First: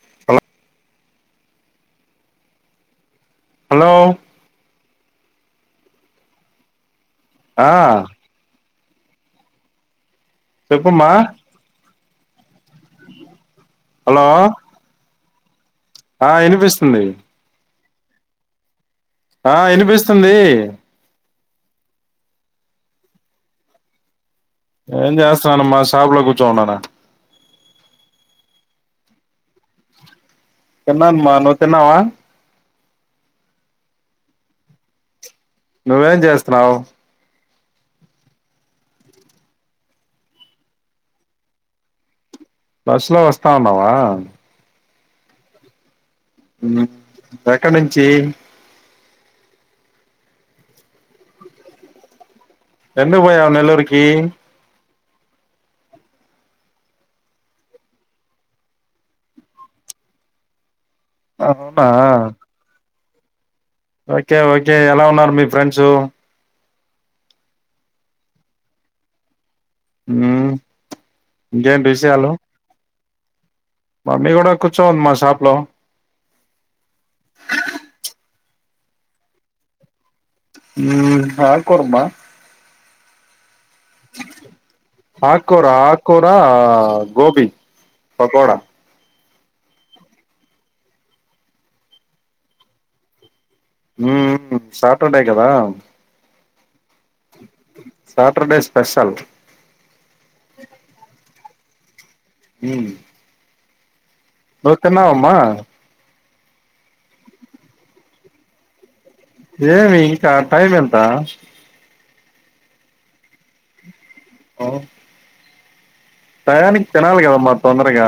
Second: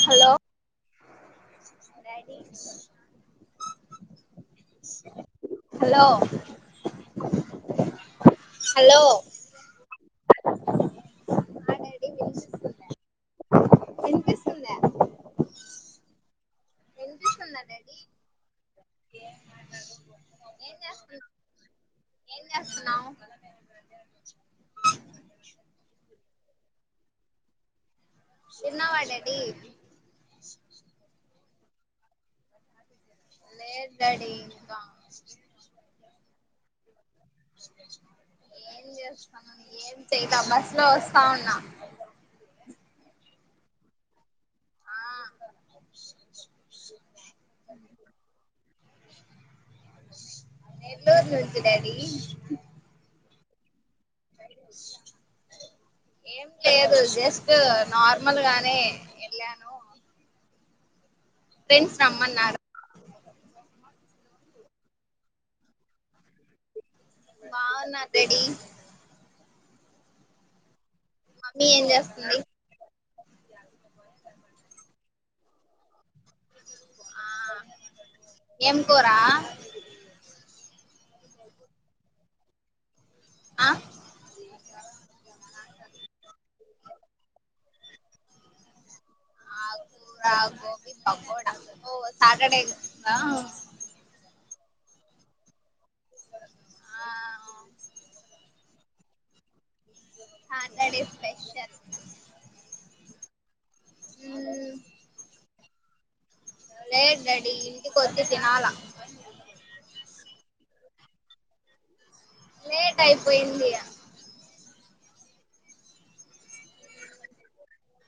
Hello daddy hello hello ఆ hello చెప్పమ్మా hello వినిపిస్తుందా ఆ ఇనిపిస్తుంది. వినిపిస్తుందా డాడీ ఆ ఏం ఇనిపిస్తుంది. చేస్తు ఏం చేస్తున్నావ్? ఏం చేస్తనమ్మా షాపులో కూర్చోన్నాను. తిన్నావ డాడీ? తిన్నాన్ మా నువ్ తిన్నావా? లేద్ డాడీ ఇంకా. నువ్వేం చేస్తున్నావ్? ఏం చేయల బస్లో వస్తా ఉన్నా బస్లో వస్తా ఉన్నావ ఆ ఎక్కడి నుంచి నెల్లూర్ నుంచి డాడీ ఎందుక్ పోయావ్ నెల్లూర్కి [inaudible] ఏం లేదు జస్ట్ నార్మల్ గానే వెళ్ళాను అహునా ఫ్రెండ్స్ రమ్మన్నారు ఓకె ఓకె ఎలా ఉన్నారు మీ ఫ్రెండ్సు బావున్నార్ డాడీ మ్ మమ్మీ ఏం చేస్తున్ది [inaudible] మమ్మీ కూడ కూర్చోనుంది మా షాప్ లో ఏం కూరా ఉమ్ ఆక్కూరబ్బా అ ఆక్కుర ఆక్కురా గోబి పకోడ ఆక్కుర గోబి పకోడ ఓ సాటర్డే కదా హూ ఉహ్ సాటర్డే కదా ఆ సాటర్డే స్పెషల్ సాటర్డె స్పెషల్ జెస్ హుమ్ ఒకెనా అమ్మా లేద్ డాడీ ఇంటి కొచ్చి తినాల ఏమి ఇంక టైమ్ ఎంత లేట్ అయిపోయిందిగా అవు టయానికి తినాలి కదా మా తొందరగ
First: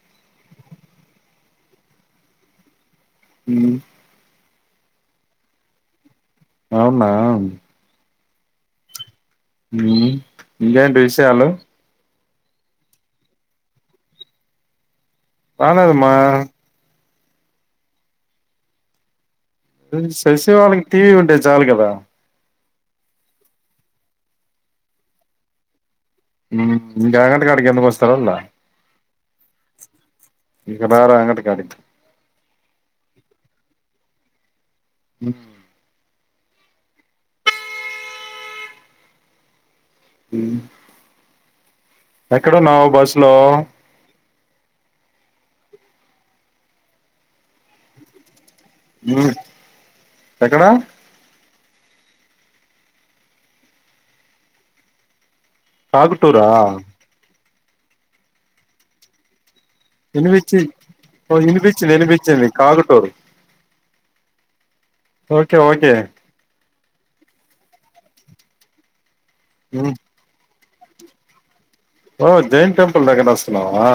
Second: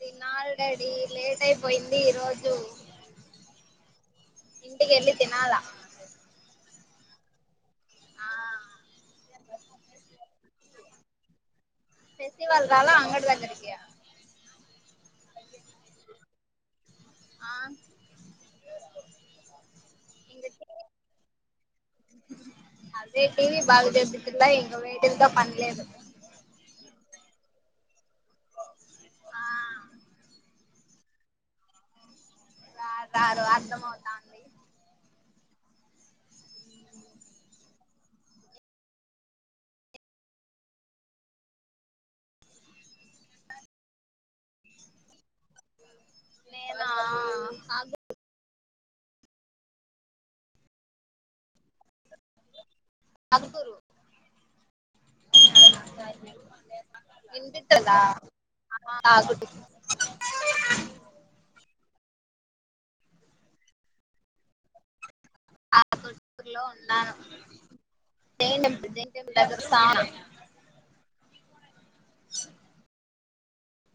తినాల్ డాడీ లేట్ అయిపోయింది ఈ రోజు [inaudible] ఇంటికెళ్ళి తినాల అవునా ఆ హుమ్ ఇంకేంటి విషయాలు ఫస్టివల్ రాాల అంగటి దగ్గరికి రాలేదమ్మా ఆ శశి ఇంక వాళ్ళకి టీవీ ఉంటే చాలు కదా అదె టీవి బాగా జే పితుల్ల ఇంగ వీటుల్తో పని లేదు ఇంక అంగటకాడికి ఎందుకు వస్తా రోల్ల ఆ రారు ఇంక రారు అంగటకాడి ఇక తర్వాత [unintelligible] అవుతాంది ఉహ్ హమ్ ఎక్కడున్నావ్ బస్ లో నేనా ఉమ్ ఎక్కడా అలుగుూరు అ ఆగుటూరా నింటిట్దా ఆ ఇని వచ్చి ఇపి నినిపించింది కాకటూరు ఓకే ఓకే జ గ స ఓ జైన్ టెంపల్ నగర నావా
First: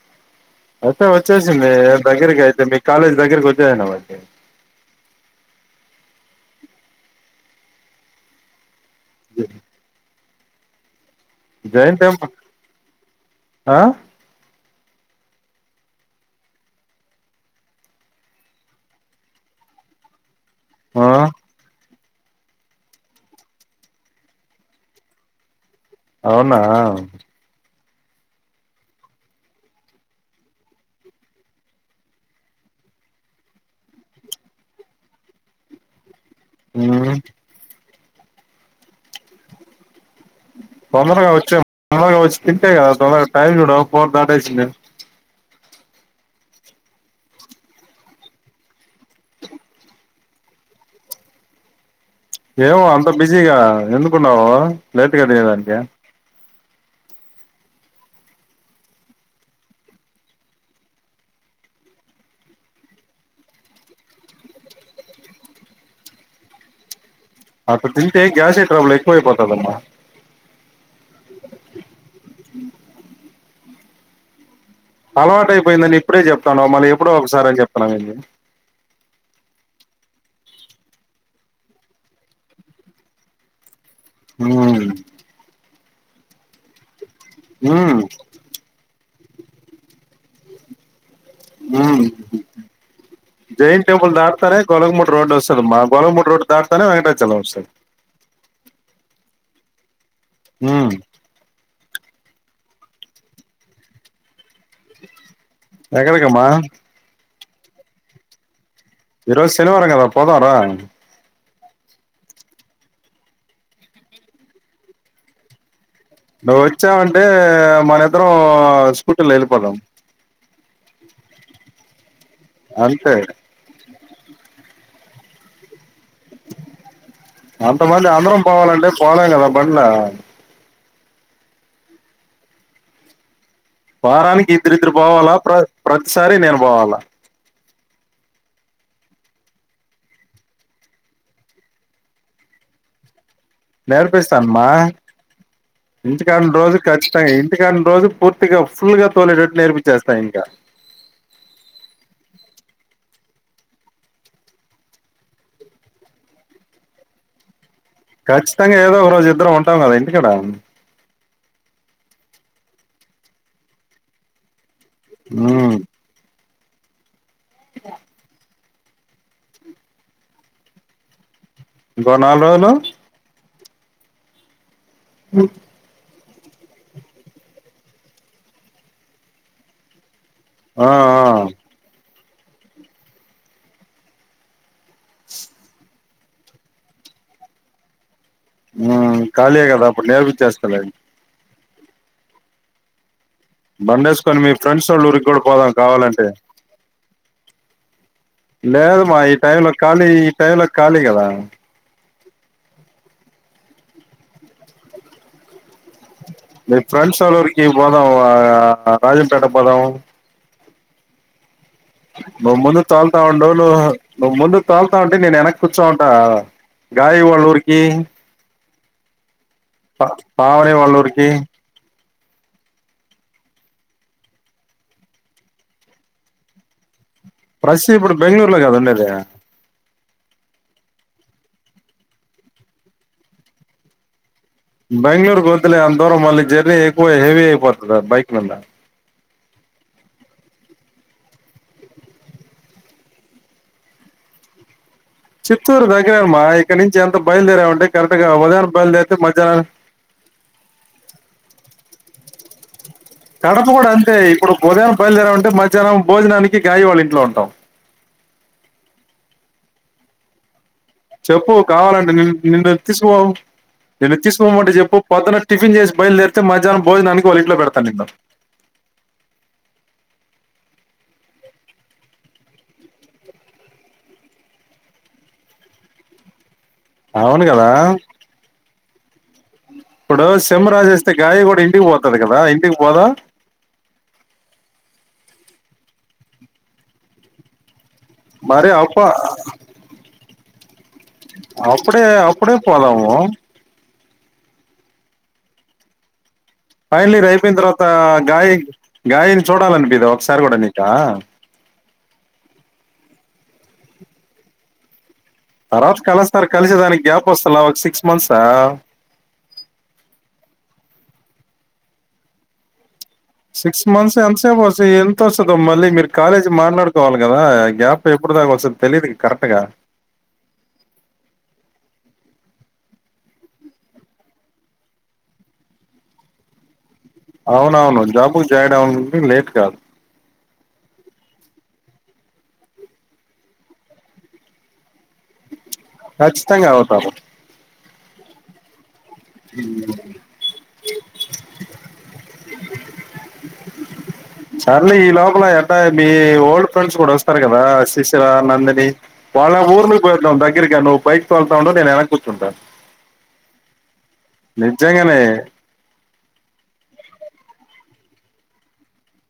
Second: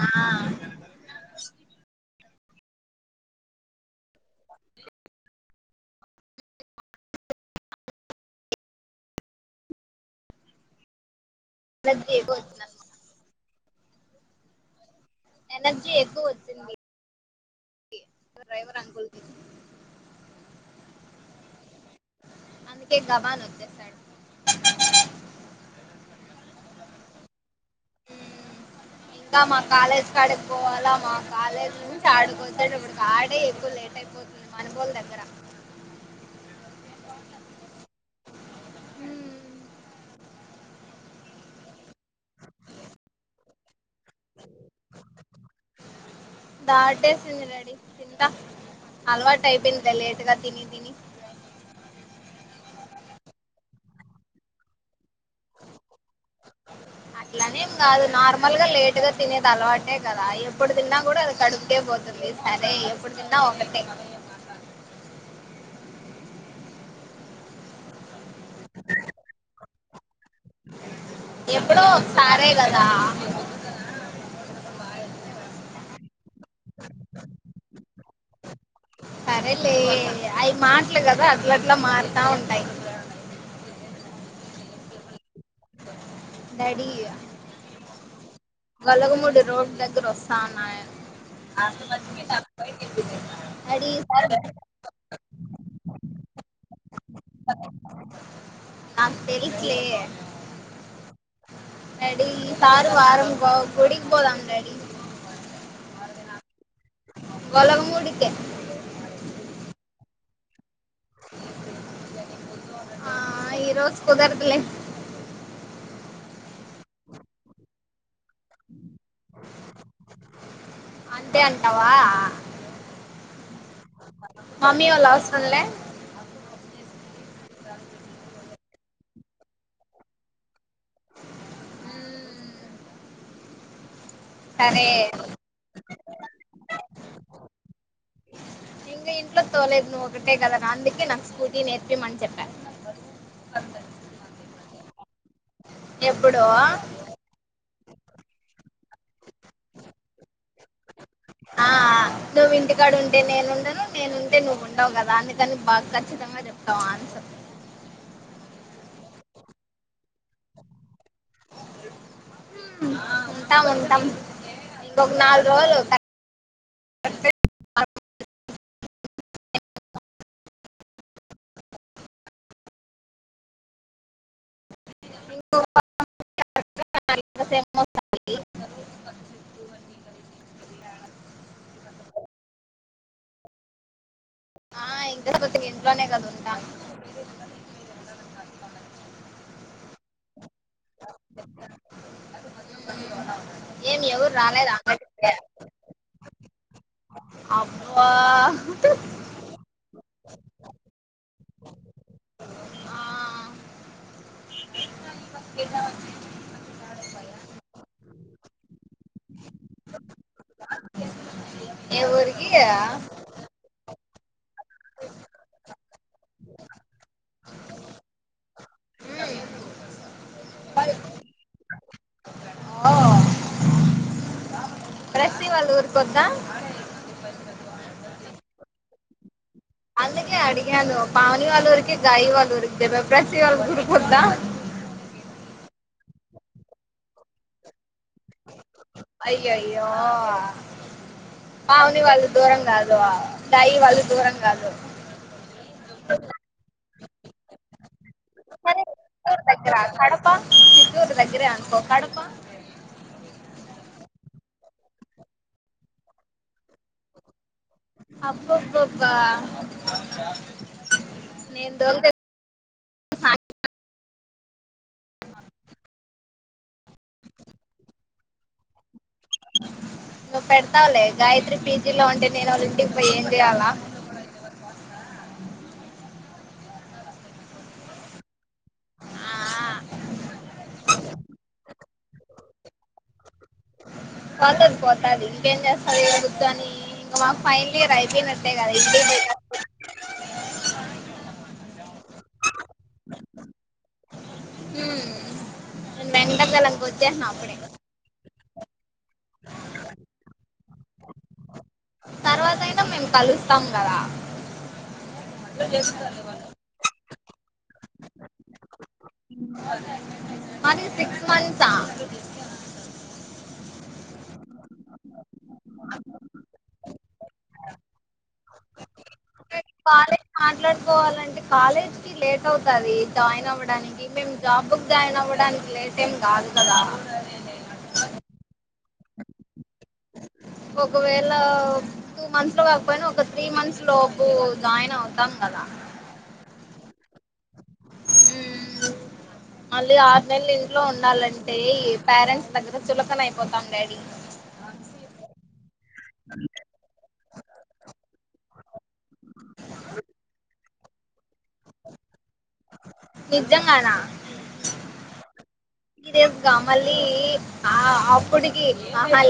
ఆ దగరకితే మీ కాలజ దగ్గరకుతేనా మా జ మగే టెంపుల్ గోతు న ఆ ఎనర్జీ ఎక్కువ వచ్చింది డ్రైవర్ అనుకుల్ ఆ అందుకే గబాన్ వచ్చేశాడు అవునా ఇంకా మా కాలేజ్కి ఆడికి పోవాలా మా కాలేజ్ నుంచి ఆడుక వచ్చే ఇప్పుడుకి ఆడ ఎక్కువ లేట్ అయిపోతుంది మనబోళ దగ్గర ఉమ్ హ తొందరగా వచ్చా తొందరగా వచ్చి తింటే కదా తొందరగా టైం చూడ బ దాదా చి దా డేస్న రెడి తింతా అల్వా టైబిందద లేట్గా తినదని ఏమో అంత బిజీగా ఎందుకున్నావు లేట్గా తియేదానికి అట్లానేం కాదు నార్మల్గా లేటుగా తినేది అలవాటే కదా ఎప్పుడు తిన్నా కూడా అది కడుపుటే పోతుంది సరే ఎప్పుడు తిన్నా ఒకటి అత తింతే గ్యాసే ప్రాబ్లమ్ ఎక్కువ అపోతుదమ్ ఎప్పుడో సారే గదా అలవాట అయిపోయిందండి ఇప్పుడే చెప్తాను మళ్ళీ ఎప్పుడో ఒకసారి అని చెప్తున్నామండి సరే లే అవి మాట్లే కదా అట్ల అట్లా మారుతా ఉంటాయి హ డాడీ ఉమ్ అలాగ మడి రోడ్ దగ్గర వస్తాన్నాయ ఉ జైన్ డాడీ టెంపుల్ ఈసారి దాటితానే గొలగముట్ రోడ్ వస్తుమ్మా గొలగముడు రోడ్డు దాటితారనే వె అ నాక్ తెలుస్ లే ఉ డడి ఈ సారు వారం గొ గుడిక్ బోదమ్ డడి ఎక్కడికమ్మా ఒల్లగ మూడీకి ఈ రోజు శనివారం కదా పోదా రా ఆ ఈ రోజు కుదర్దులే నువ్వు వచ్చినావ్ అంటే మనక్ ఇద్దరం స్కూటీ లో వెళ్ళిపోదాం అంతే అంటావా అంతే ఇక మమ్మీ వాళ్లు అవసరం లా అంతమందా అందరం పోవాలంటేం పోలేంగదా బండ్లో వారానికి సరే ఇద్దరిద్దరు పోవాలా ప్ర ప్రతిసారి నేను బోవాలా ఇంగ ఇంట్లో తోలేది నువ్వు ఒకటే కదా నా అందుకే నాకు స్కూటీ నేర్పిమని చెప్పా నేర్పిస్తాను మా ఇంటి కాడ ఎప్పుడో వున్నరోజు కురుస్తాయి ఇంటికాడ ఉన్న రోజు పూర్తిగా ఫుల్ గా తోలేటట్టు నేర్పించేస్తా ఇంకా ఆ నువ్వు ఇంటికాడ ఉంటే నేనుండను నేనుంటే నువ్వు ఉండవు కదా అందుకని బాగా ఖచ్చితంగా చెప్తావ్ ఆన్సర్ ఖచ్చితంగా ఏదో ఒక రోజు ఇద్దరం ఉంటాం కదా ఇంటికడ హూమ్ ఉంటాం ఉంటామ్ ఇంగొగ నాలుగు ఉమ్ రోజులు ఇంకో నాలుగు రోజులు అ [inaudible] ఆ ఆ ఆ ఇంటర్ అయిపోతే నేను ఇంట్లోనే కదా ఉం ఉంట ఆ కాలీఏ గదా అప్పుడు నేర్పిచ్చేస్తా [unintelligible] ఉ ఉ బండేసుకొని మీ ఫ్రెండ్స్ ఓళ్ళ ఊరికి గూడా పోదాం కావాలంటే అబ్ లేదు మా ఈ టై లో ఖాళీ ఈ టై లో ఖాళీ కదా ఆ మీ ఫ్రెండ్స్ ఓల్ల ఊరికి పోదాం ఆ రాజంపేట పోదాం ఏ ఊరికి మమ్మను తాల్ తా ఉండు నవ్వు నువ్వు ముందు తోల్తా అంటే నేను వెనక్ కూర్చోమంట గాయ వాళ్ళ ఊరికి పావని వాల్ల ఊరికి [unintelligible] ప్రెసీ వాళ్ల ఊరికి వద్ద ప్రసి ఇప్పుడు బెంగళూరులో కదా ఉండేది అందుగే అడిగాను పావని వాళ్ళురికి గాయి వాళ్ళు ఊరికి యేన ప్రసీ వాళ్ళ ఊరికాద బెంగళూర్కి గ వద్లే అంత దూరం మళ్ళ జర్నీ ఎక్కువ హెవీ అయిపోతది బైక్ మీద అయ్యో అయ్యో పావనివాళ్ళు దూరం కాదు గాయి వాళ్ళు దూరం కాదు చిత్తూరుదగ్గర మా ఇక్కన నుంచి అంత భయలు దేరం అంటే సరే చిత్తూరు దగ్గర కడప చిత్తూర్ దగ్గరే అనుకో కడప కడప కూడా అంతే ఇప్పుడు ఉదయాన బయలుదేరం అంటే మధ్యాహ్నం భోజనానికి గాయి వాళ్ళ ఇంట్లో ఉంటాం అబ్బబ్బా చెప్పు కావాలండి ని నిన్ను తీసుకోవు నేను తీసుకోమంటే చెప్పు పొద్దున టిఫిన్ చేసి బయలుదేరితే మధ్యాహ్నం భోజనానికి వాళ్ళ ఇట్లో పెడతాను నిన్న నువ్వు పెడతావలే గాయత్రి పీజీ లో ఉంటే నేను వాళ్ళుంటి పో ఏం చేయాలా అవును కదా ఆ ఇప్పుడు సేమ్ రాసి అస్తే గాయి కూడా ఇంటికి పోతాది కదా ఇంటికి పోదా పోతది పోతది ఇంకేం చేస్తదిద్దు అని ఇంకా మాకు ఫైనల్ ఇయర్ అయిపో మరి అప్ప అప్పుడే అప్పుడే పోదము హ్మ్. నేను వెంకటగలంకి ఫైనల్ వచ్చేసిన ఇయర్ అప్పుడే అయిపోయిన తర్వాత గాయి గాయినీ చూడాలనిపియదా ఒకసారి కూడా నీకా తర్వాత అయినా మేము కలుస్తాం కదా తర్వాత కలుస్తారు కలిసి దానికి గ్యాప్ వస్తున్నావ్ సిక్స్ మంత్ ఆ మరి సిక్స్ మంత్స్ ఆ సిక్స్ మంత్స్ ఎంతసేపు వ ఎంత వస్తుందో మళ్ళీ మీరు కాలేజీ మాట్లాడుకోవాలి కదా గ్యాప్ ఎప్పుడు దాకా వస్తాది తెలీదు కాలేజ్ మాట్లాడుకోవాలంటే కాలేజ్ లేట్ అవుతది జాయిన్ అవ్వడానికి మేము జాబ్కి జాయిన్ అవ్వడానికి లేట్ ఏం కాదు కదా అవునవును జాబు జాయిన్ అవ్వడానికి లేట్ కాదు ఒకవేళ టూ మంత్స్ లో కాకపోయినా ఒక త్రీ మంత్స్ లోపు జాయిన్ అవుతాం కదా ఖచ్చితంగా అవుతాము మ్మ్. మళ్ళీ ఆరు నెలలు ఇంట్లో ఉండాలం టే పేరెంట్స్ దగ్గర చులకన అయిపోతాం డాడీ చార్లే ఈ లోపల ఎలా మీ ఓల్డ్ ఫ్రెండ్స్ కూడా వస్తారు కదా శిష్యురా నందిని వాళ్ళ ఊరులు పోయివాదం దగ్గ దగ్గరిగా నువ్వు బైక్ తొత్త ఉండు నేను వెనకా కూర్చుంటాను నిజంగానా నిజంగానే సీరియస్ గా మళ్ళీ ఆ అప్పుడగి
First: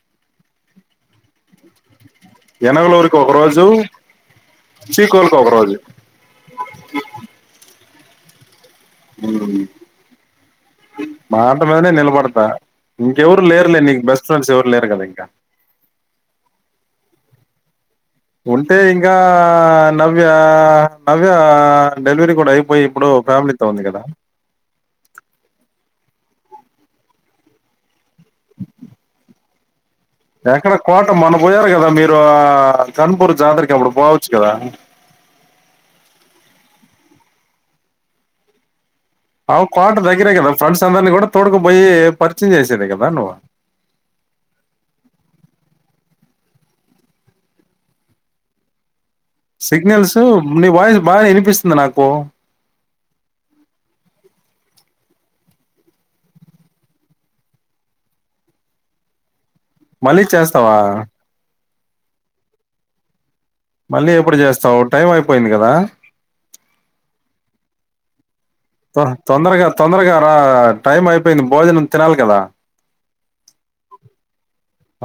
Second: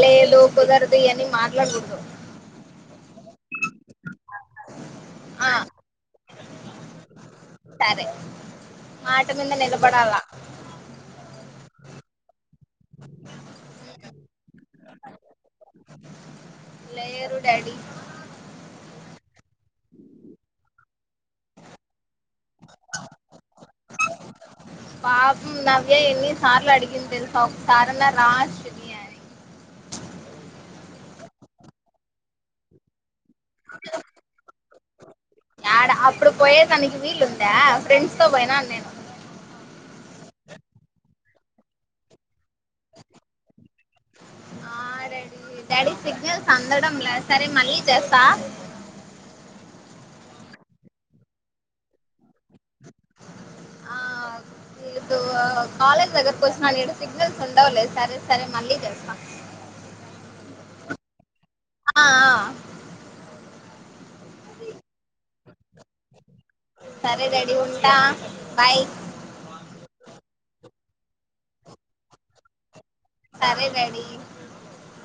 లేదు కుదరదు అని మాట్లాడకూడదు జనంలోకి ఒక రోజు చీ కోల్ ఆ ఒకరోజు బస్సు సౌండ్ సరే మాట ఉ మీద నిలబడాలా మాట మీదనే నిలబడతా ఇంకెవరు లేరులే నీకు బెస్ట్ ఫ్రెండ్స్ ఎవరు లేరు కదా ఇంకా డాడి ఉంటే ఇంకా నవ్య నవ్య డెలివరీ కూడా అయిపోయి ఇప్పుడు ఫ్యామిలీతో ఉంది కదా పాపం నవ్య ఎన్ని సార్లు అడిగిందో ఒక్కసారన్నా రా అశ్విని అని ఎక్కడ కోట మనపోయారు కదా మీరు పోయారు ధరంపూరికి జాతరకి అప్పుడు బావచ్చు కదా ఆడ అప్పుడు పోయే తనకి వీలుందా ఫ్రెండ్స్ తో పోయినా నేను అవును కోట దగ్గర కదా ఫ్రెండ్స్ దగ్గర కదా తోలుక పోయి చెప్పిందే చేసినావు కదా సందడం లే సరే మళ్ళీ చేస్తా సిగ్నల్స్ నీ వాయిస్ బాగా వినిపిస్తుంది నాకు ఆ ఇటు కాలేజ్ దగ్గరకు వచ్చిన నేడు సిగ్నల్స్ ఉండవులేదు సరే సరే మళ్ళీ చేస్తాం మళ్ళీ చేస్తావా ఆ ఆ మళ్ళీ ఎప్పుడు చేస్తావు టైం అయిపోయింది కదా సరే డాడీ ఉంటా బాయ్ తో తొందరగా తొందరగా రా టైం అయిపోయింది భోజనం తినాలి కదా సరే డాడీ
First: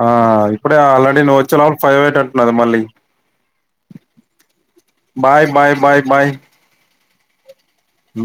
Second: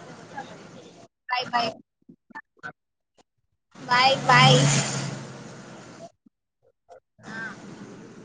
ఆ ఇప్పుడే ఆల్రెడీ ను బాయ్ వచ్చే బాయ్ వాళ్ళు ఫైవ్ ఎయిట్ అంటున్నాది మళ్ళీ bye bye bye bye bye bye ఉ